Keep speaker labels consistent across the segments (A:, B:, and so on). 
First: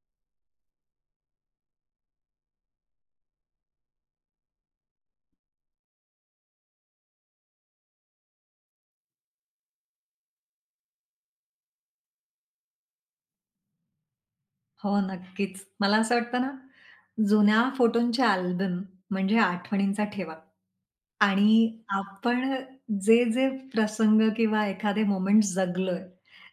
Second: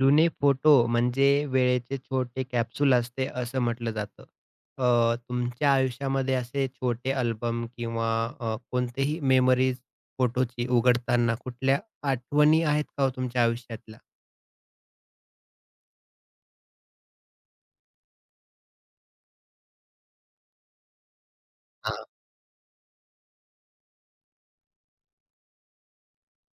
A: जुने फोटो म्हणजे वेळेचे छोटे कॅप्सूल असते असं म्हटलं जातं. तुमच्या आयुष्यामध्ये असे छोटे अल्बम किंवा कोणतेही मेमरीज फोटोची उघडताना कुठल्या आठवणी आहेत का हो तुमच्या आयुष्यातल्या?
B: हो, नक्कीच. मला असं वाटतं ना, जुन्या फोटोंचे अल्बम म्हणजे आठवणींचा ठेवा आणि
A: हां.
B: आपण जे-जे प्रसंग किंवा एखादे मोमेंट जगलोय,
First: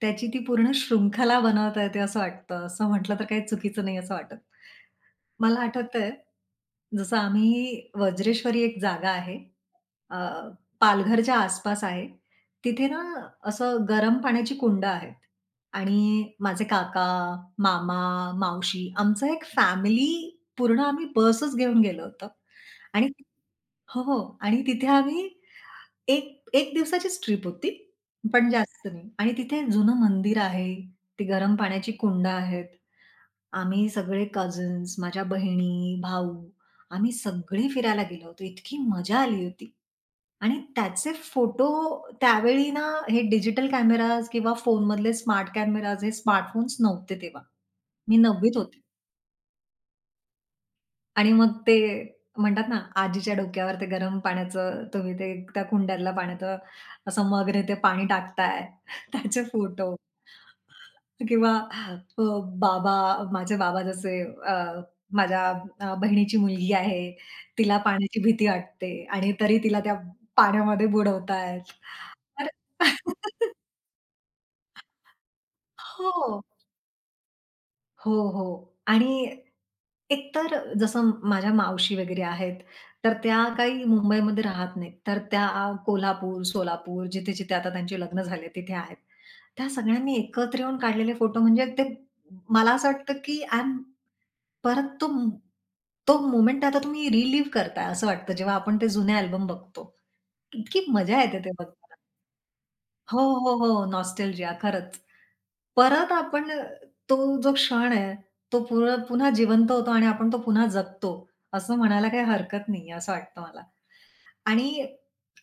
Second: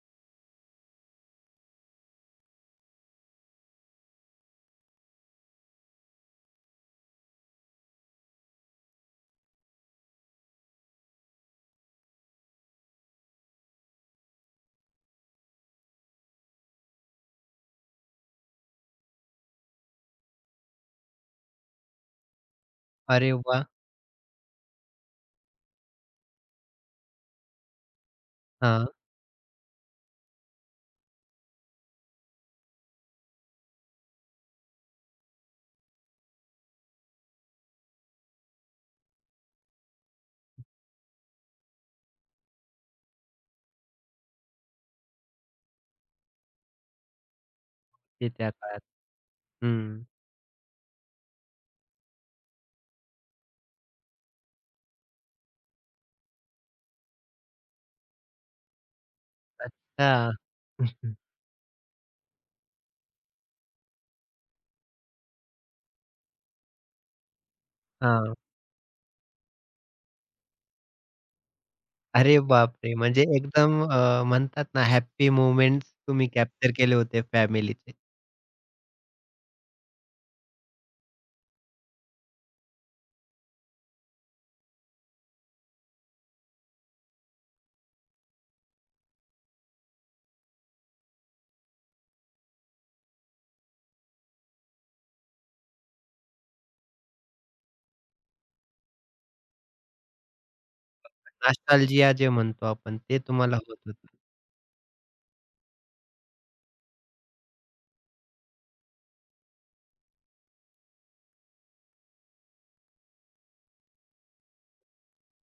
B: त्याची ती पूर्ण शृंखला बनवता येते असं वाटतं. असं म्हटलं तर काही चुकीचं नाही असं वाटत. मला आठवतंय, जसं आम्ही वज्रेश्वरी एक जागा आहे अ, पालघरच्या आसपास आहे. तिथे ना असं गरम पाण्याची कुंडं आहेत आणि माझे काका, मामा, मावशी आमचं एक फॅमिली पूर्ण आम्ही बसच घेऊन गेलो होतो आणि
A: अरे वाह!
B: हो, हो. आणि तिथे आम्ही एक 1 दिवसाचीच ट्रिप होती, पण अच्छा.
A: हां,
B: जास्त नाही आणि तिथे जुनं मंदिर आहे, ती गरम पाण्याची कुंड आहेत. आम्ही सगळे कझन्स, माझ्या बहिणी, भाऊ आम्ही सगळे फिरायला गेलो होतो. इतकी मजा आली होती आणि त्याचे फोटो त्यावेळी ना हे डिजिटल कॅमेराज किंवा फोनमधले स्मार्ट कॅमेराज हे स्मार्टफोन्स नव्हते तेव्हा. मी
A: ते त्या
B: 9वीत होते.
A: काळात. हं.
B: आणि मग ते म्हणतात ना, आजीच्या डोक्यावर ते गरम पाण्याचं तुम्ही ते त्या कुंड्यातला पाण्याचं असं मगने ते पाणी टाकताय, त्याचे फोटो.
A: अच्छा.
B: किंवा अ, बाबा माझे बाबा जसे अ, माझ्या बहिणीची मुलगी आहे, तिला पाण्याची
A: हां.
B: भीती वाटते आणि तरी तिला त्या पाण्यामध्ये बुडवतायत.
A: अरे
B: तर
A: बापरे! म्हणजे एकदम म्हणतात ना हॅपी मोमेंट्स तुम्ही
B: हो.
A: कॅप्चर केले होते फॅमिलीचे.
B: हो, हो. आणि एकतर जसं माझ्या मावशी वगैरे आहेत, तर त्या काही मुंबईमध्ये राहत नाहीत. तर त्या कोल्हापूर, सोलापूर जिथे-जिथे आता त्यांची लग्न झाले तिथे आहेत. त्या सगळ्यांनी एकत्र येऊन काढलेले फोटो म्हणजे ते मला असं वाटतं, की आय एम परत तो मोमेंट आता तुम्ही रिलिव्ह करताय असं वाटतं, जेव्हा आपण ते जुने अल्बम बघतो. इतकी मजा येते ते बघताना.
A: नॉस्टॅल्जिया जे म्हणतो आपण
B: हो,
A: ते
B: हो,
A: तुम्हाला होत
B: हो.
A: होतं.
B: नॉस्टेल्जिया खरंच. परत आपण तो जो क्षण आहे, तो पुन्हा जिवंत होतो आणि आपण तो पुन्हा जगतो, असं म्हणायला काही हरकत नाही आहे, असं वाटतं मला. आणि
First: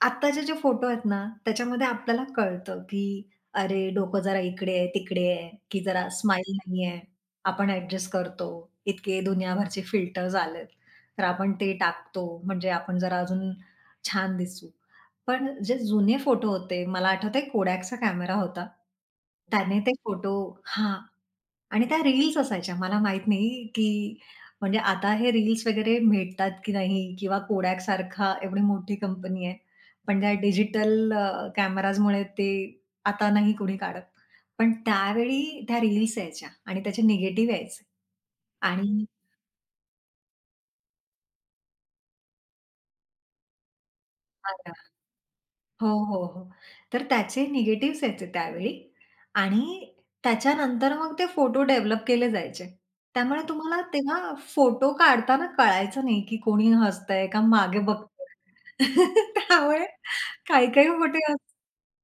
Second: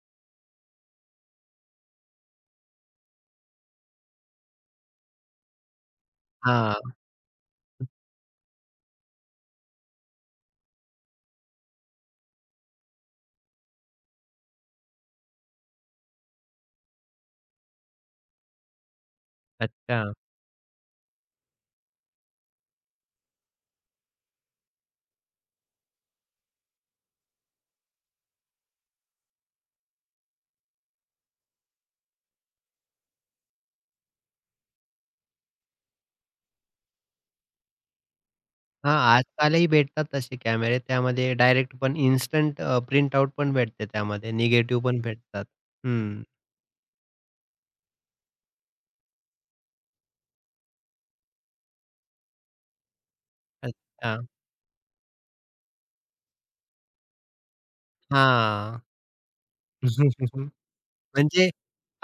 B: आत्ताचे जे फोटो आहेत ना, त्याच्यामध्ये आपल्याला कळतं, की अरे डोकं जरा इकडे आहे, तिकडे आहे, की जरा स्माईल
A: हां.
B: नाहीये. आपण ॲडजस्ट करतो. इतके दुनियाभरचे फिल्टर्स आलेत. तर आपण ते टाकतो म्हणजे आपण जरा अजून छान दिसू. पण जे जुने फोटो होते, मला आठवतंय Kodakचा कॅमेरा होता. त्याने ते
A: अच्छा.
B: फोटो हां. आणि त्या रील्स असायच्या. मला माहीत नाही, की म्हणजे आता हे रील्स वगैरे मिळतात की नाही किंवा Kodak सारखा एवढी मोठी कंपनी आहे. पण त्या डिजिटल कॅमेराजमुळे ते आता नाही कोणी काढत. पण त्यावेळी त्या रील्स यायच्या आणि त्याचे निगेटिव्ह यायचे
A: हां,
B: आणि
A: आजकालही भेटतात तसे कॅमेरे. त्यामध्ये डायरेक्ट पण इन्स्टंट प्रिंट आउट पण भेटते त्यामध्ये. निगेटिव्ह पण भेटतात.
B: हो,
A: हं.
B: हो, हो. तर त्याचे निगेटिव्हस यायचे त्यावेळी आणि त्याच्यानंतर मग ते फोटो डेव्हलप केले जायचे. त्यामुळे तुम्हाला
A: अच्छा.
B: तेव्हा फोटो काढताना कळायचं नाही, की कोणी हसतंय का मागे बघतंय.
A: हां.
B: त्यामुळे काही-काही फोटो अस
A: म्हणजे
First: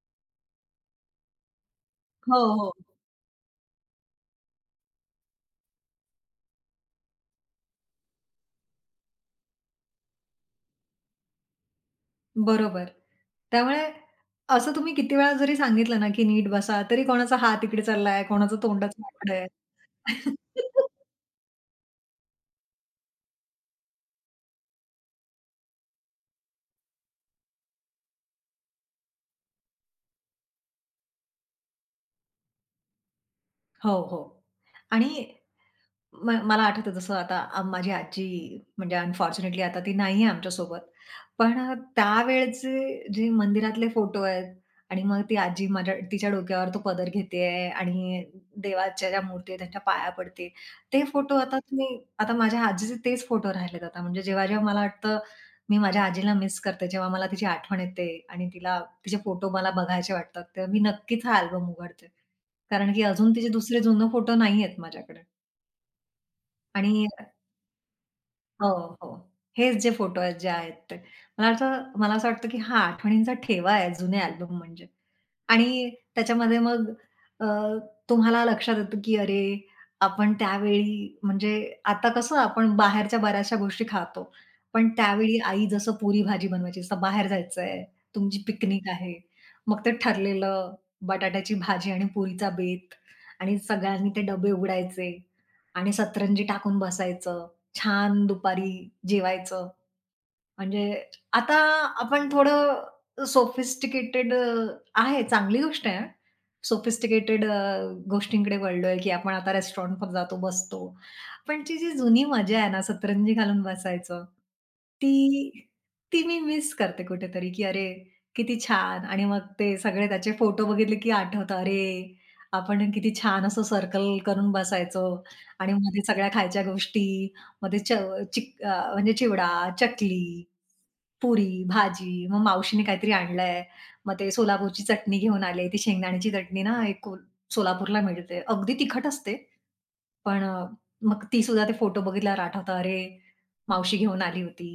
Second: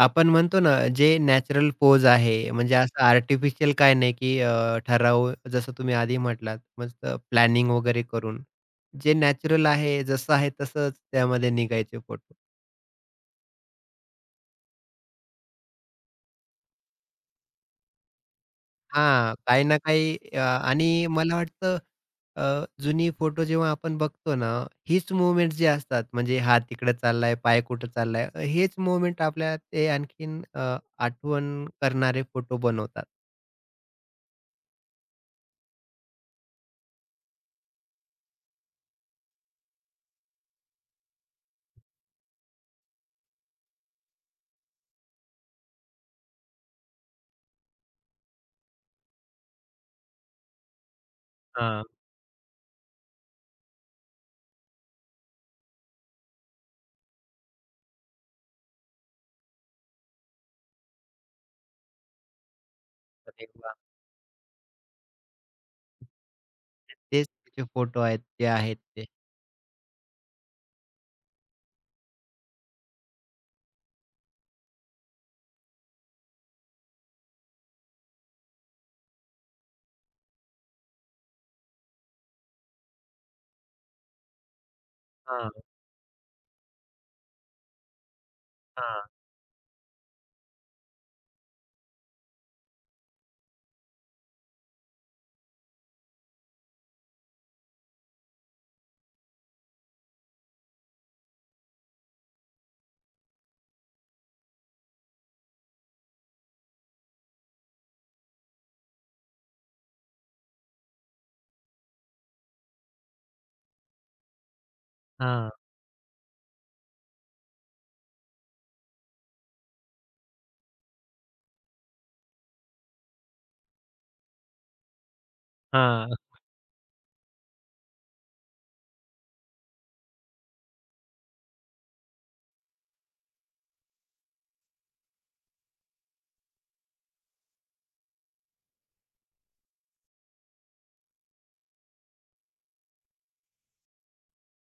A: आपण म्हणतो ना, जे नॅचरल पोज
B: हो,
A: आहे,
B: हो.
A: म्हणजे असं आर्टिफिशियल काय नाही, की ठराव जसं तुम्ही आधी म्हटलात, मस्त प्लॅनिंग वगैरे करून. जे नॅचरल आहे, जसं आहे तसंच त्यामध्ये निघायचे फोटो.
B: बरोबर. त्यामुळे असं तुम्ही किती वेळा जरी सांगितलं ना, की नीट बसा, तरी कोणाचा हात इकडे चाललाय, कोणाचं तोंडाचं वाकडं
A: हां,
B: आहे.
A: काही ना काही आणि मला वाटतं जुनी फोटो जेव्हा आपण बघतो ना, हीच मूव्हमेंट जी असतात म्हणजे हात इकडे चाललाय, पाय कुठे चाललाय, हेच मूव्हमेंट आपल्या ते आणखीन आठवण करणारे फोटो बनवतात.
B: हो, हो. आणि मला आठवतं जसं आता माझी आजी म्हणजे अनफॉर्च्युनेटली आता ती नाहीये आमच्यासोबत. पण त्यावेळचे जे मंदिरातले फोटो आहेत आणि मग ती आजी माझ्या तिच्या डोक्यावर तो पदर घेतेय आणि देवाच्या ज्या मूर्ती आहेत त्यांच्या पाया पडते. ते फोटो आता
A: हां,
B: तुम्ही आता माझ्या आजीचे तेच फोटो राहिलेत आता. म्हणजे जेव्हा-जेव्हा मला वाटतं मी माझ्या आजीला मिस करते, जेव्हा मला तिची आठवण येते आणि तिला तिचे फोटो मला बघायचे वाटतात, तेव्हा मी नक्कीच हा अल्बम उघडते. कारण की अजून
A: अरे
B: तिचे
A: वाह!
B: दुसरे जुने फोटो नाहीयेत माझ्याकडे आणि
A: तेच त्याचे फोटो आहेत, जे आहेत
B: हो,
A: ते.
B: हो. हेच जे फोटो आहेत जे आहेत ते. मला असं वाटतं, की हा आठवणींचा ठेवा आहे जुने अल्बम म्हणजे. आणि त्याच्यामध्ये मग अ, तुम्हाला लक्षात येतं, की अरे, आपण त्यावेळी म्हणजे आता कसं आपण बाहेरच्या बऱ्याचशा गोष्टी खातो. पण त्यावेळी
A: हां,
B: आई जसं पुरी-भाजी बनवायची, जसं बाहेर जायचंय, तुमची पिकनिक
A: हां,
B: आहे. मग ते ठरलेलं बटाट्याची भाजी आणि पुरीचा बेत आणि सगळ्यांनी ते डबे उघडायचे आणि सतरंजी टाकून बसायचं. छान दुपारी जेवायचं. म्हणजे आता आपण थोडं सोफिस्टिकेटेड आहे, चांगली गोष्ट आहे हां. सोफिस्टिकेटेड गोष्टींकडे वळलोय, की आपण आता रेस्टॉरंटवर जातो, बसतो. पण ती जी जुनी मजा आहे ना, सतरंजी घालून बसायचं, ती
A: हां,
B: ती मी मिस करते कुठेतरी, की अरे, किती छान आणि मग ते सगळे त्याचे फोटो बघितले, की आठवतं, अरे, आपण किती छान असं सर्कल करून बसायचो आणि मग ते
A: हां.
B: सगळ्या खायच्या गोष्टी, मग ते म्हणजे चिवडा, चकली पुरी, भाजी, मग मावशीने काहीतरी आणलंय. मग ते सोलापूरची चटणी घेऊन आले. ती शेंगदाण्याची चटणी ना एक कोल सोलापूरला मिळते. अगदी तिखट असते, पण मग ती सुद्धा ते फोटो बघितल्यावर आठवतं, "अरे, मावशी घेऊन आली होती."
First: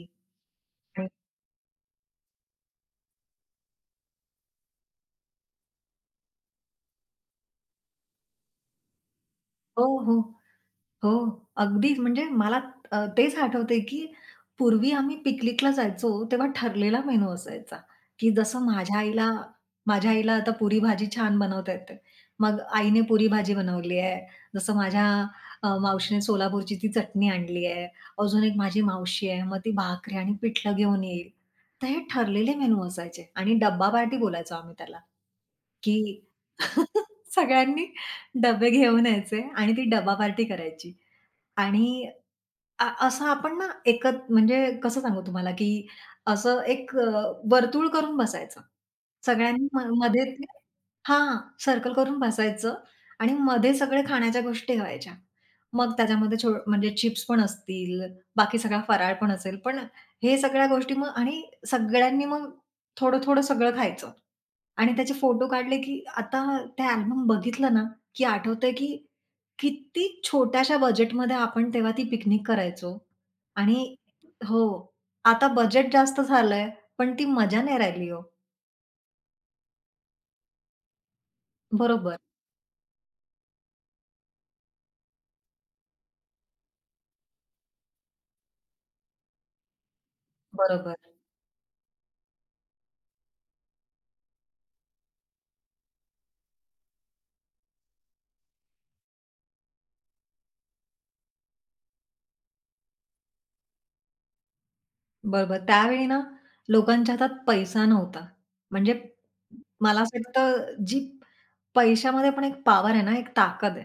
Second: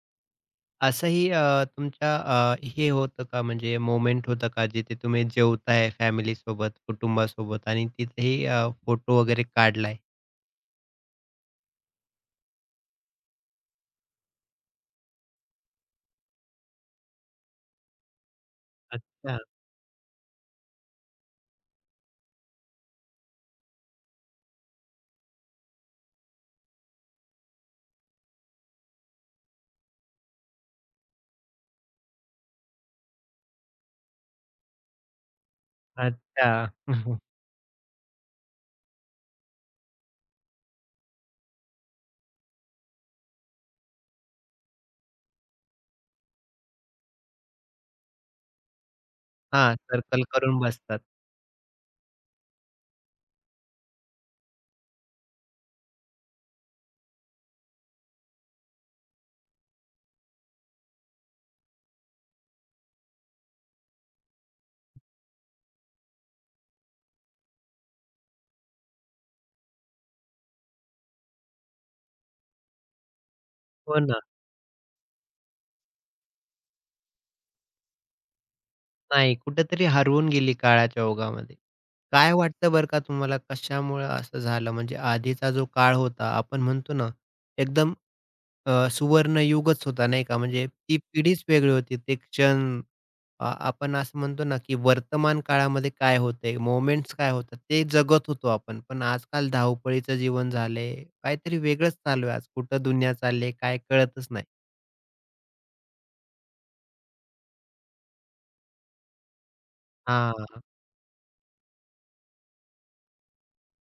B: आणि
A: असंही तुमच्या हे होतं का म्हणजे मोमेंट होतं का जिथे तुम्ही जेवताय फॅमिलीसोबत, कुटुंबासोबत आणि तिथेही फोटो वगैरे
B: हो,
A: काढलाय?
B: हो. हो, अगदीच. म्हणजे मला तेच आठवतंय, की पूर्वी आम्ही पिकनिकला जायचो, तेव्हा ठरलेला मेनू असायचा, की जसं
A: अच्छा,
B: माझ्या आईला आता पुरी-भाजी छान बनवता येते. मग आईने पुरी-भाजी बनवली आहे. जसं माझ्या मावशीने सोलापूरची ती चटणी आणली आहे. अजून एक माझी मावशी आहे, मग ती भाकरी आणि पिठलं घेऊन येईल. तर हे ठरलेले मेनू असायचे आणि डब्बा पार्टी बोलायचो आम्ही त्याला, की
A: अच्छा.
B: सगळ्यांनी डबे घेऊन यायचे आणि ती डब्बा पार्टी करायची. आणि असं आपण ना म्हणजे कसं सांगू तुम्हाला, की असं एक वर्तुळ करून बसायचं. सगळ्यांनी
A: हां, सर्कल
B: मध्ये ते
A: करून बसतात.
B: हां, सर्कल करून बसायचं आणि मध्ये सगळे खाण्याच्या गोष्टी व्हायच्या. मग त्याच्यामध्ये म्हणजे चिप्स पण असतील, बाकी सगळा फराळ पण असेल. पण हे सगळ्या गोष्टी मग आणि सगळ्यांनी मग थोडं-थोडं सगळं खायचं आणि त्याचे फोटो काढले, की आता ते अल्बम बघितलं ना, की आठवतंय, की किती छोट्याशा बजेटमध्ये आपण तेव्हा ती पिकनिक करायचो आणि
A: हो ना.
B: हो, आता बजेट जास्त झालंय, पण ती मजा नाही राहिली हो.
A: नाही, कुठेतरी हरवून गेली काळाच्या ओघामध्ये.
B: बरोबर,
A: काय वाटतं बरं का तुम्हाला कशामुळं असं झालं? म्हणजे आधीचा जो काळ होता, आपण म्हणतो ना, एकदम सुवर्णयुगच होता, नाही का? म्हणजे ती
B: बरोबर,
A: पिढीच वेगळी होती. ते क्षण आपण असं म्हणतो ना, की वर्तमान काळामध्ये काय होतंय, मोमेंट्स काय होतात, ते जगत होतो आपण. पण आजकाल धावपळीचं जीवन झालंय. काहीतरी वेगळंच चालू आहे आज. कुठं दुनिया चालली काय कळतच नाही.
B: बरोबर. त्यावेळी ना लोकांच्या हातात पैसा नव्हता. म्हणजे मला असं
A: हां,
B: वाटतं जी पैशामध्ये पण एक पॉवर आहे ना, एक ताकद आहे.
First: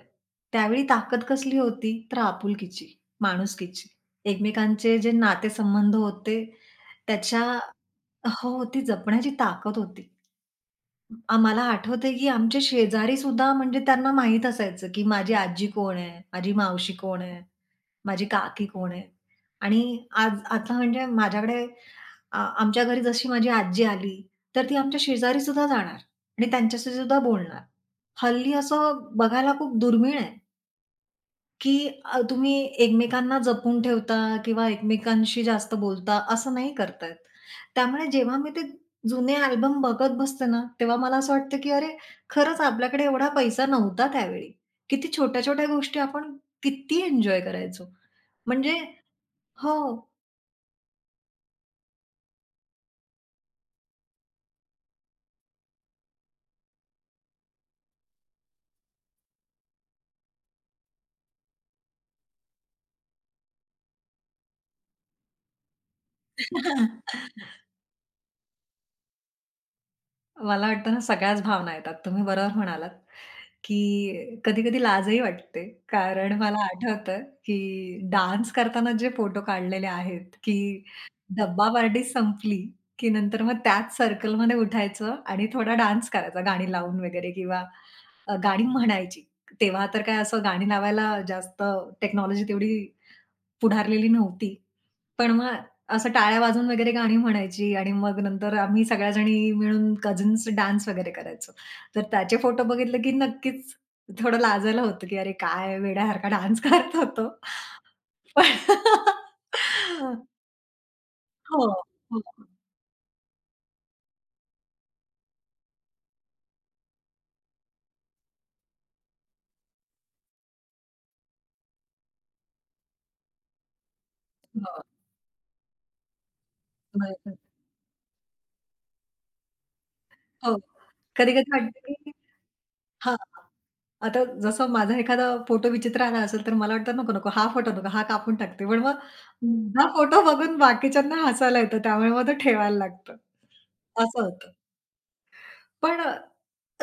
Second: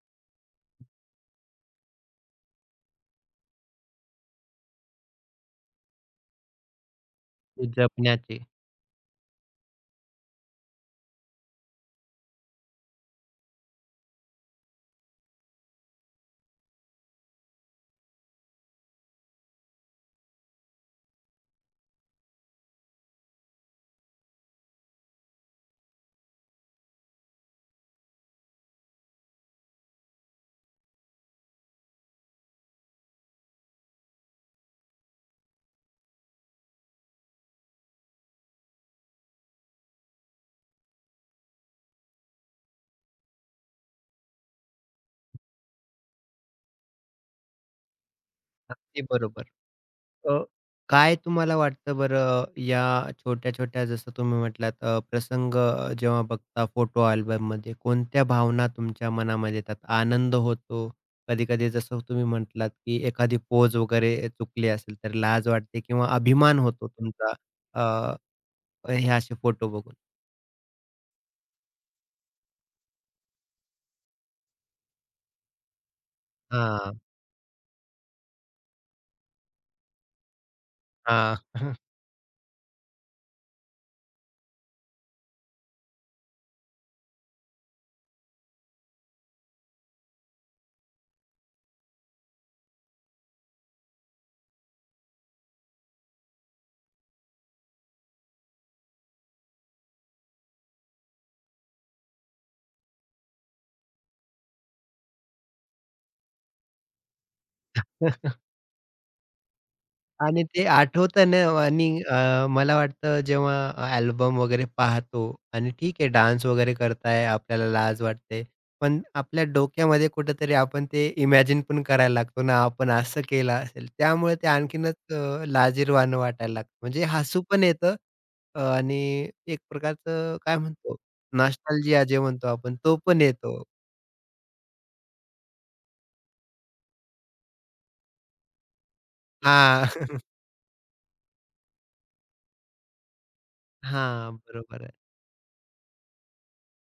B: त्यावेळी ताकद कसली होती? तर आपुलकीची, माणुसकीची. एकमेकांचे जे नातेसंबंध होते त्याच्या
A: जपण्याचे.
B: हो, ती जपण्याची ताकद होती. मला आठवतंय, की आमचे शेजारी सुद्धा म्हणजे त्यांना माहीत असायचं, की माझी आजी कोण आहे, माझी मावशी कोण आहे, माझी काकी कोण आहे. आणि आज आता म्हणजे माझ्याकडे आमच्या घरी जशी माझी आजी आली, तर ती आमच्या शेजारी सुद्धा जाणार आणि त्यांच्याशी सुद्धा बोलणार. हल्ली असं बघायला खूप दुर्मिळ आहे. की तुम्ही एकमेकांना जपून ठेवता किंवा एकमेकांशी जास्त बोलता असं नाही करतायत. त्यामुळे जेव्हा मी ते जुने अल्बम बघत बसते ना, तेव्हा मला असं वाटतं की अरे, खरंच आपल्याकडे एवढा पैसा नव्हता त्यावेळी. किती छोट्या-छोट्या गोष्टी आपण किती एन्जॉय करायचो. म्हणजे
A: अगदी बरोबर.
B: हो.
A: अ, काय तुम्हाला वाटतं बरं या छोट्या-छोट्या जसं तुम्ही म्हटलात प्रसंग जेव्हा बघता फोटो अल्बममध्ये कोणत्या भावना तुमच्या मनामध्ये येतात? आनंद होतो, कधी-कधी जसं तुम्ही म्हटलात, की एखादी पोज वगैरे चुकली असेल तर लाज वाटते किंवा अभिमान होतो तुमचा अ, हे असे फोटो बघून?
B: मला वाटतं ना सगळ्याच भावना येतात. तुम्ही बरोबर म्हणालात, की कधी-कधी लाजही वाटते. कारण मला
A: हां,
B: आठवतं, की डान्स करताना जे फोटो काढलेले आहेत, की डब्बा
A: हां.
B: पार्टी संपली, की नंतर मग त्याच सर्कलमध्ये उठायचं आणि थोडा डान्स करायचा गाणी लावून वगैरे किंवा गाणी म्हणायची. तेव्हा तर काय असं गाणी लावायला जास्त टेक्नॉलॉजी तेवढी पुढारलेली नव्हती. पण मग असं टाळ्या वाजवून वगैरे गाणी म्हणायची आणि मग नंतर आम्ही सगळ्या जणी मिळून कझन्स डान्स वगैरे करायचो. तर त्याचे फोटो बघितले, की नक्कीच थोडं लाजायला होतं, की "अरे काय वेड्यासारखा डान्स करत होतो." हो,
A: आणि ते आठवतं ना आणि
B: हो, हो.
A: मला वाटतं जेव्हा अल्बम वगैरे पाहतो आणि ठीक आहे डान्स वगैरे करताय, आपल्याला लाज वाटते. पण आपल्या डोक्यामध्ये कुठेतरी आपण ते इमॅजिन पण करायला लागतो ना, आपण असं केलं असेल. त्यामुळे ते आणखीनच लाजिरवाणं वाटायला लागतं. म्हणजे
B: हो.
A: हसू पण येतं आणि एक प्रकारचं
B: हो.
A: काय म्हणतो
B: कधी-कधी वाटतं,
A: नॉस्टॅल्जिया
B: की
A: जे म्हणतो आपण तो
B: हां.
A: पण येतो.
B: आता जसं माझा एखादा फोटो विचित्र आला असेल, तर मला वाटतं नको, नको हा फोटो नको, हा कापून टाकते. पण मग हं.
A: हां.
B: हा
A: हां,
B: फोटो बघून बाकीच्यांना हसायला येतं. त्यामुळे मग तो ठेवायला लागतं. असं होतं.
A: बरोबर आहे.
B: पण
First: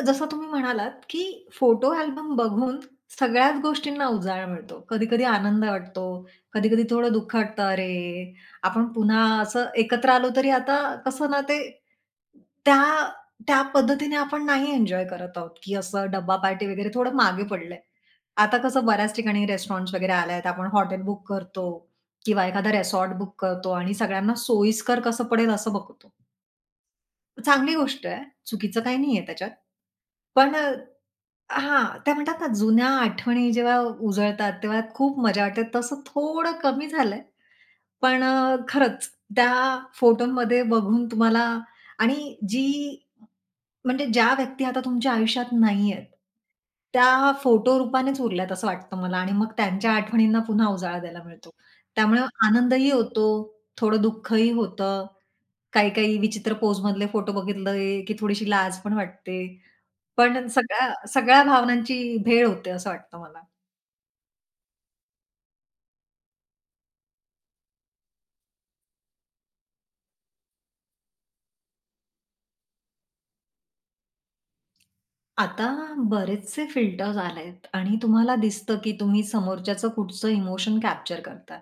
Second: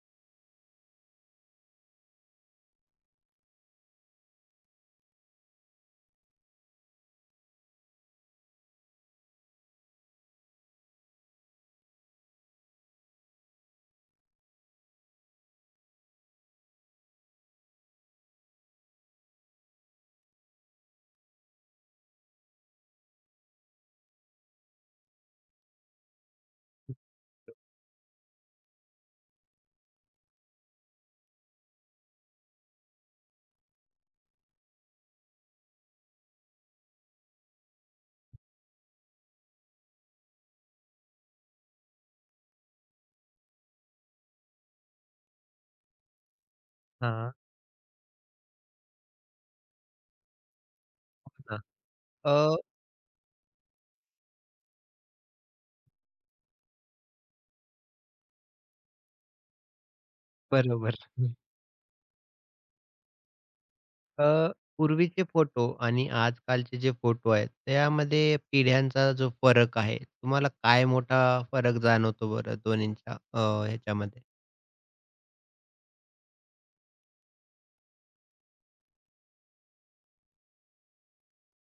B: जसं तुम्ही म्हणालात, की फोटो अल्बम बघून सगळ्याच गोष्टींना उजाळा मिळतो. कधी-कधी आनंद वाटतो, कधी-कधी थोडं दुःख वाटतं, "अरे, आपण पुन्हा असं एकत्र आलो तरी आता कसं ना ते त्या त्या पद्धतीने आपण नाही एन्जॉय करत आहोत, की असं डब्बा पार्टी वगैरे थोडं मागे पडलंय." आता कसं बऱ्याच ठिकाणी रेस्टॉरंट्स वगैरे आले आहेत. आपण हॉटेल बुक करतो किंवा एखादा रिसॉर्ट बुक करतो आणि सगळ्यांना सोयीस्कर कसं पडेल असं बघतो. चांगली गोष्ट आहे. चुकीचं काही नाहीये त्याच्यात. पण हां, त्या म्हणतात ना, जुन्या आठवणी जेव्हा उजळतात, तेव्हा खूप मजा वाटते. तसं थोडं कमी झालंय. पण खरंच त्या फोटोमध्ये बघून तुम्हाला आणि जी म्हणजे ज्या व्यक्ती आता तुमच्या आयुष्यात नाहीयेत, त्या
A: हां,
B: फोटो रूपानेच उरल्यात असं वाटतं मला आणि मग त्यांच्या आठवणींना पुन्हा उजाळा द्यायला मिळतो.
A: हां.
B: त्यामुळे
A: अ,
B: आनंदही होतो, थोडं दुःखही होतं. काही-काही विचित्र पोजमधले फोटो बघितले, की थोडीशी लाज पण वाटते. पण
A: बरोबर.
B: सगळ्या सगळ्या भावनांची भेळ होते असं वाटतं मला.
A: अ, पूर्वीचे फोटो आणि आजकालचे जे फोटो आहेत, त्यामध्ये पिढ्यांचा जो फरक आहे, तुम्हाला काय मोठा फरक जाणवतो बरं दोन्हींच्या ह्याच्यामध्ये?
B: आता बरेचसे फिल्टर्स आलेत आणि तुम्हाला दिसतं, की तुम्ही समोरच्याचं कुठचं इमोशन कॅप्चर करता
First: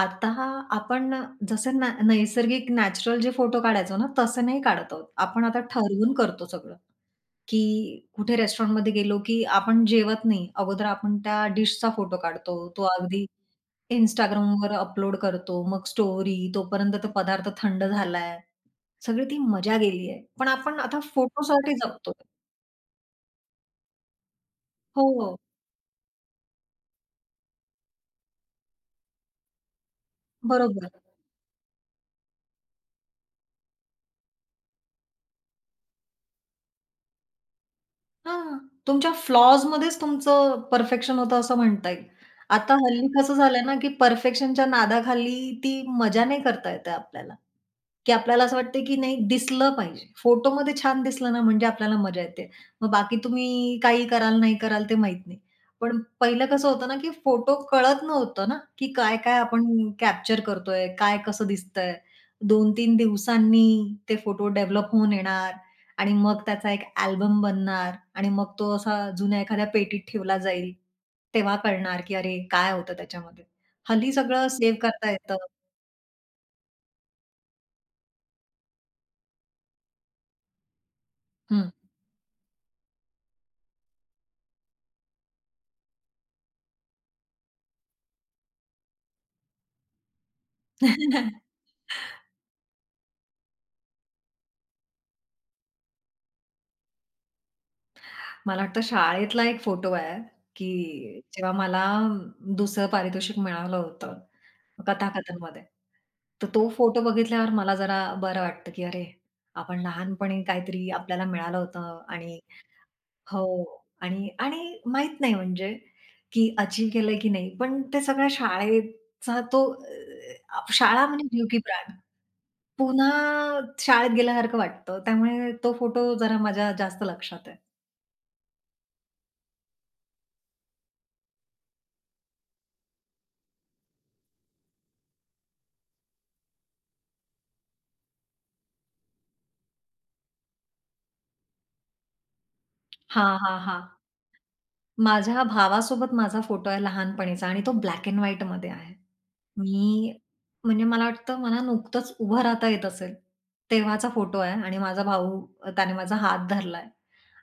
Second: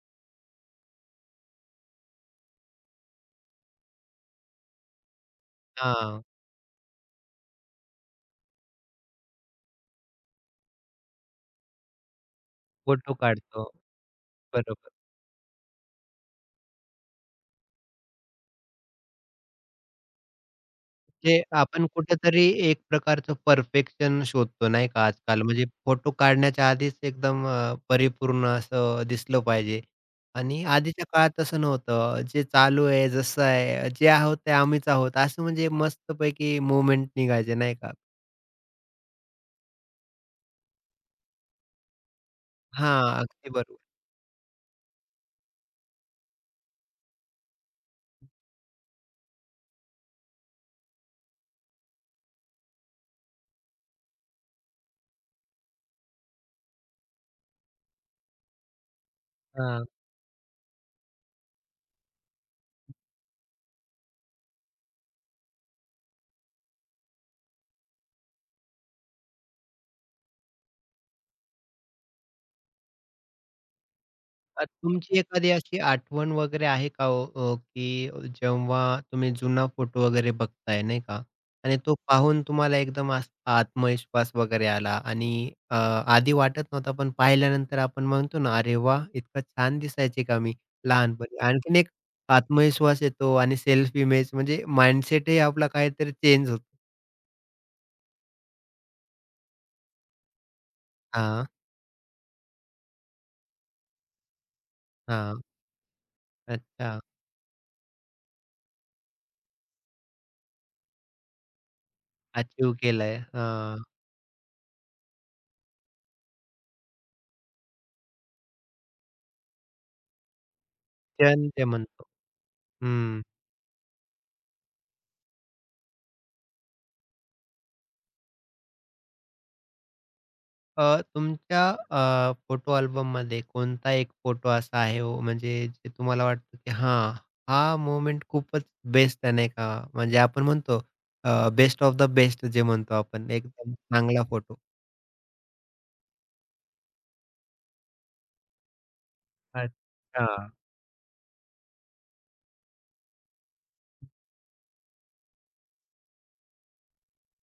B: आता आपण जसे ना नैसर्गिक नॅचरल जे फोटो काढायचो ना, तसे नाही काढत आहोत. आपण आता ठरवून
A: हां,
B: करतो सगळं, की कुठे रेस्टॉरंटमध्ये गेलो, की आपण जेवत नाही. अगोदर आपण त्या डिशचा फोटो काढतो. तो
A: फोटो
B: अगदी
A: काढतो.
B: Instagramवर
A: बरोबर.
B: अपलोड करतो. मग स्टोरी, तोपर्यंत तो पदार्थ थंड झालाय. सगळी ती मजा गेली आहे. पण आपण आता
A: म्हणजे
B: फोटोसाठी
A: आपण
B: जगतोय.
A: कुठेतरी एक प्रकारचं परफेक्शन शोधतो नाही
B: हो,
A: का
B: हो.
A: आजकाल. म्हणजे फोटो काढण्याच्या आधीच एकदम परिपूर्ण असं दिसलं पाहिजे आणि
B: बरोबर.
A: आधीच्या काळात तसं नव्हतं. जे चालू आहे, जसं आहे, जे आहोत ते आम्हीच आहोत, असं म्हणजे मस्तपैकी मूव्हमेंट निघायचे नाही का?
B: हां. तुमच्या फ्लॉजमध्येच तुमचं परफेक्शन होतं असं म्हणता येईल. आता
A: हां,
B: हल्ली कसं
A: अगदी
B: झालंय ना,
A: बरोबर.
B: की परफेक्शनच्या नादाखाली ती मजा नाही करता येत आहे आपल्याला, की आपल्याला असं वाटतं, की नाही दिसलं पाहिजे. फोटोमध्ये छान दिसलं ना म्हणजे आपल्याला मजा येते. मग बाकी तुम्ही काही कराल, नाही कराल ते माहीत नाही. पण पहिलं कसं होतं ना, की फोटो कळत नव्हतं ना, की काय-काय आपण
A: हां.
B: कॅप्चर करतोय, काय कसं दिसतंय. 2-3 दिवसांनी ते फोटो डेव्हलप होऊन येणार. आणि मग त्याचा एक अल्बम बनणार आणि मग तो असा जुन्या एखाद्या पेटीत ठेवला जाईल. तेव्हा कळणार, की अरे काय होतं त्याच्यामध्ये. हल्ली सगळं सेव्ह करता
A: तुमची
B: येतं.
A: एखादी अशी आठवण वगैरे आहे का हो की जेव्हा तुम्ही जुना फोटो वगैरे बघताय नाही का
B: हं.
A: आणि तो पाहून तुम्हाला एकदम आत्मविश्वास वगैरे आला आणि आधी वाटत नव्हता, पण पाहिल्यानंतर आपण म्हणतो ना, "अरे वा इतकं छान दिसायचे का मी लहानपणी." आणखीन एक आत्मविश्वास येतो आणि सेल्फ इमेज म्हणजे माइंडसेटही आपला काहीतरी चेंज होतो.
B: मला वाटतं शाळेतला एक फोटो आहे, की
A: हां,
B: जेव्हा मला दुसरं पारितोषिक मिळालं होतं
A: हां.
B: कथाकथनमध्ये. तर तो फोटो
A: अच्छा.
B: बघितल्यावर मला जरा बरं वाटतं, की अरे आपण लहानपणी काहीतरी आपल्याला मिळालं होतं आणि
A: अचीव्ह केलंय.
B: हो.
A: हां,
B: आणि आणि माहीत नाही म्हणजे की अचीव्ह केलंय की नाही. पण ते सगळ्या शाळेचा तो शाळा म्हणजे जीव
A: क्षण
B: की
A: ते
B: प्राण.
A: म्हणतो.
B: पुन्हा
A: हं.
B: शाळेत गेल्यासारखं वाटतं. त्यामुळे तो फोटो जरा माझ्या जास्त लक्षात आहे.
A: तुमच्या फोटो अल्बममध्ये कोणता एक फोटो असा आहे हो, म्हणजे जे तुम्हाला वाटतं की हां, हा मोमेंट खूपच बेस्ट आहे नाही का? म्हणजे आपण म्हणतो बेस्ट ऑफ द बेस्ट जे म्हणतो आपण
B: हां, हां,
A: एकदम
B: हां.
A: चांगला फोटो.
B: माझ्या भावासोबत माझा फोटो आहे लहानपणीचा आणि तो ब्लॅक एंड व्हाईटमध्ये आहे. मी
A: अच्छा.
B: म्हणजे मला वाटतं मला नुकतंच उभं राहता येत असेल, तेव्हाचा फोटो आहे आणि माझा भाऊ त्याने माझा हात धरलाय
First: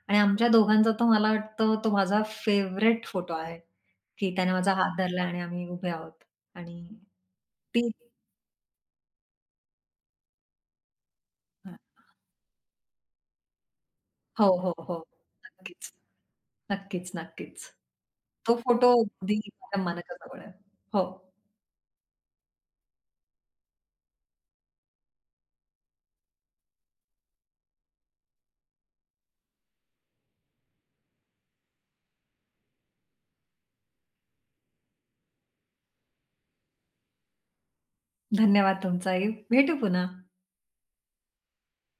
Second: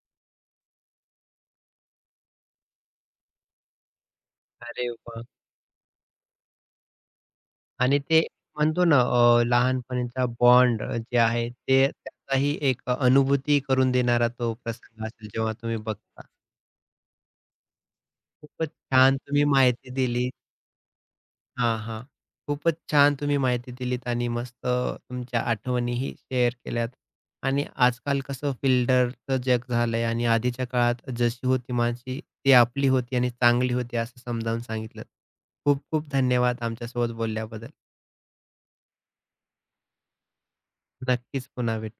B: आणि आमच्या दोघांचा तर मला वाटतं तो माझा फेव्हरेट फोटो आहे, की त्याने माझा
A: अरे
B: हात
A: वाह!
B: धरला आणि आम्ही उभे आहोत आणि ती
A: आणि ते म्हणतो ना लहानपणीचा बॉन्ड जे आहे
B: हां.
A: ते त्याचाही एक अनुभूती करून देणारा
B: हो,
A: तो
B: हो, हो.
A: प्रसंग असेल जेव्हा तुम्ही
B: नक्कीच,
A: बघता.
B: नक्कीच, नक्कीच. तो
A: खूपच
B: फोटो
A: छान
B: अगदी
A: तुम्ही
B: माझ्या
A: माहिती
B: मनाच्या
A: दिली.
B: जवळ आहे. हो,
A: हां, हां. खूपच छान तुम्ही माहिती दिलीत आणि मस्त तुमच्या आठवणीही शेअर केल्यात. आणि आजकाल कसं फिल्टरचं जग झालंय आणि आधीच्या काळात जशी होती माणशी ती आपली होती आणि चांगली होती असं समजावून सांगितलं. खूप खूप धन्यवाद आमच्यासोबत बोलल्याबद्दल.
B: धन्यवाद तुमचाही. भेटू पुन्हा.
A: नक्कीच पुन्हा भेटू.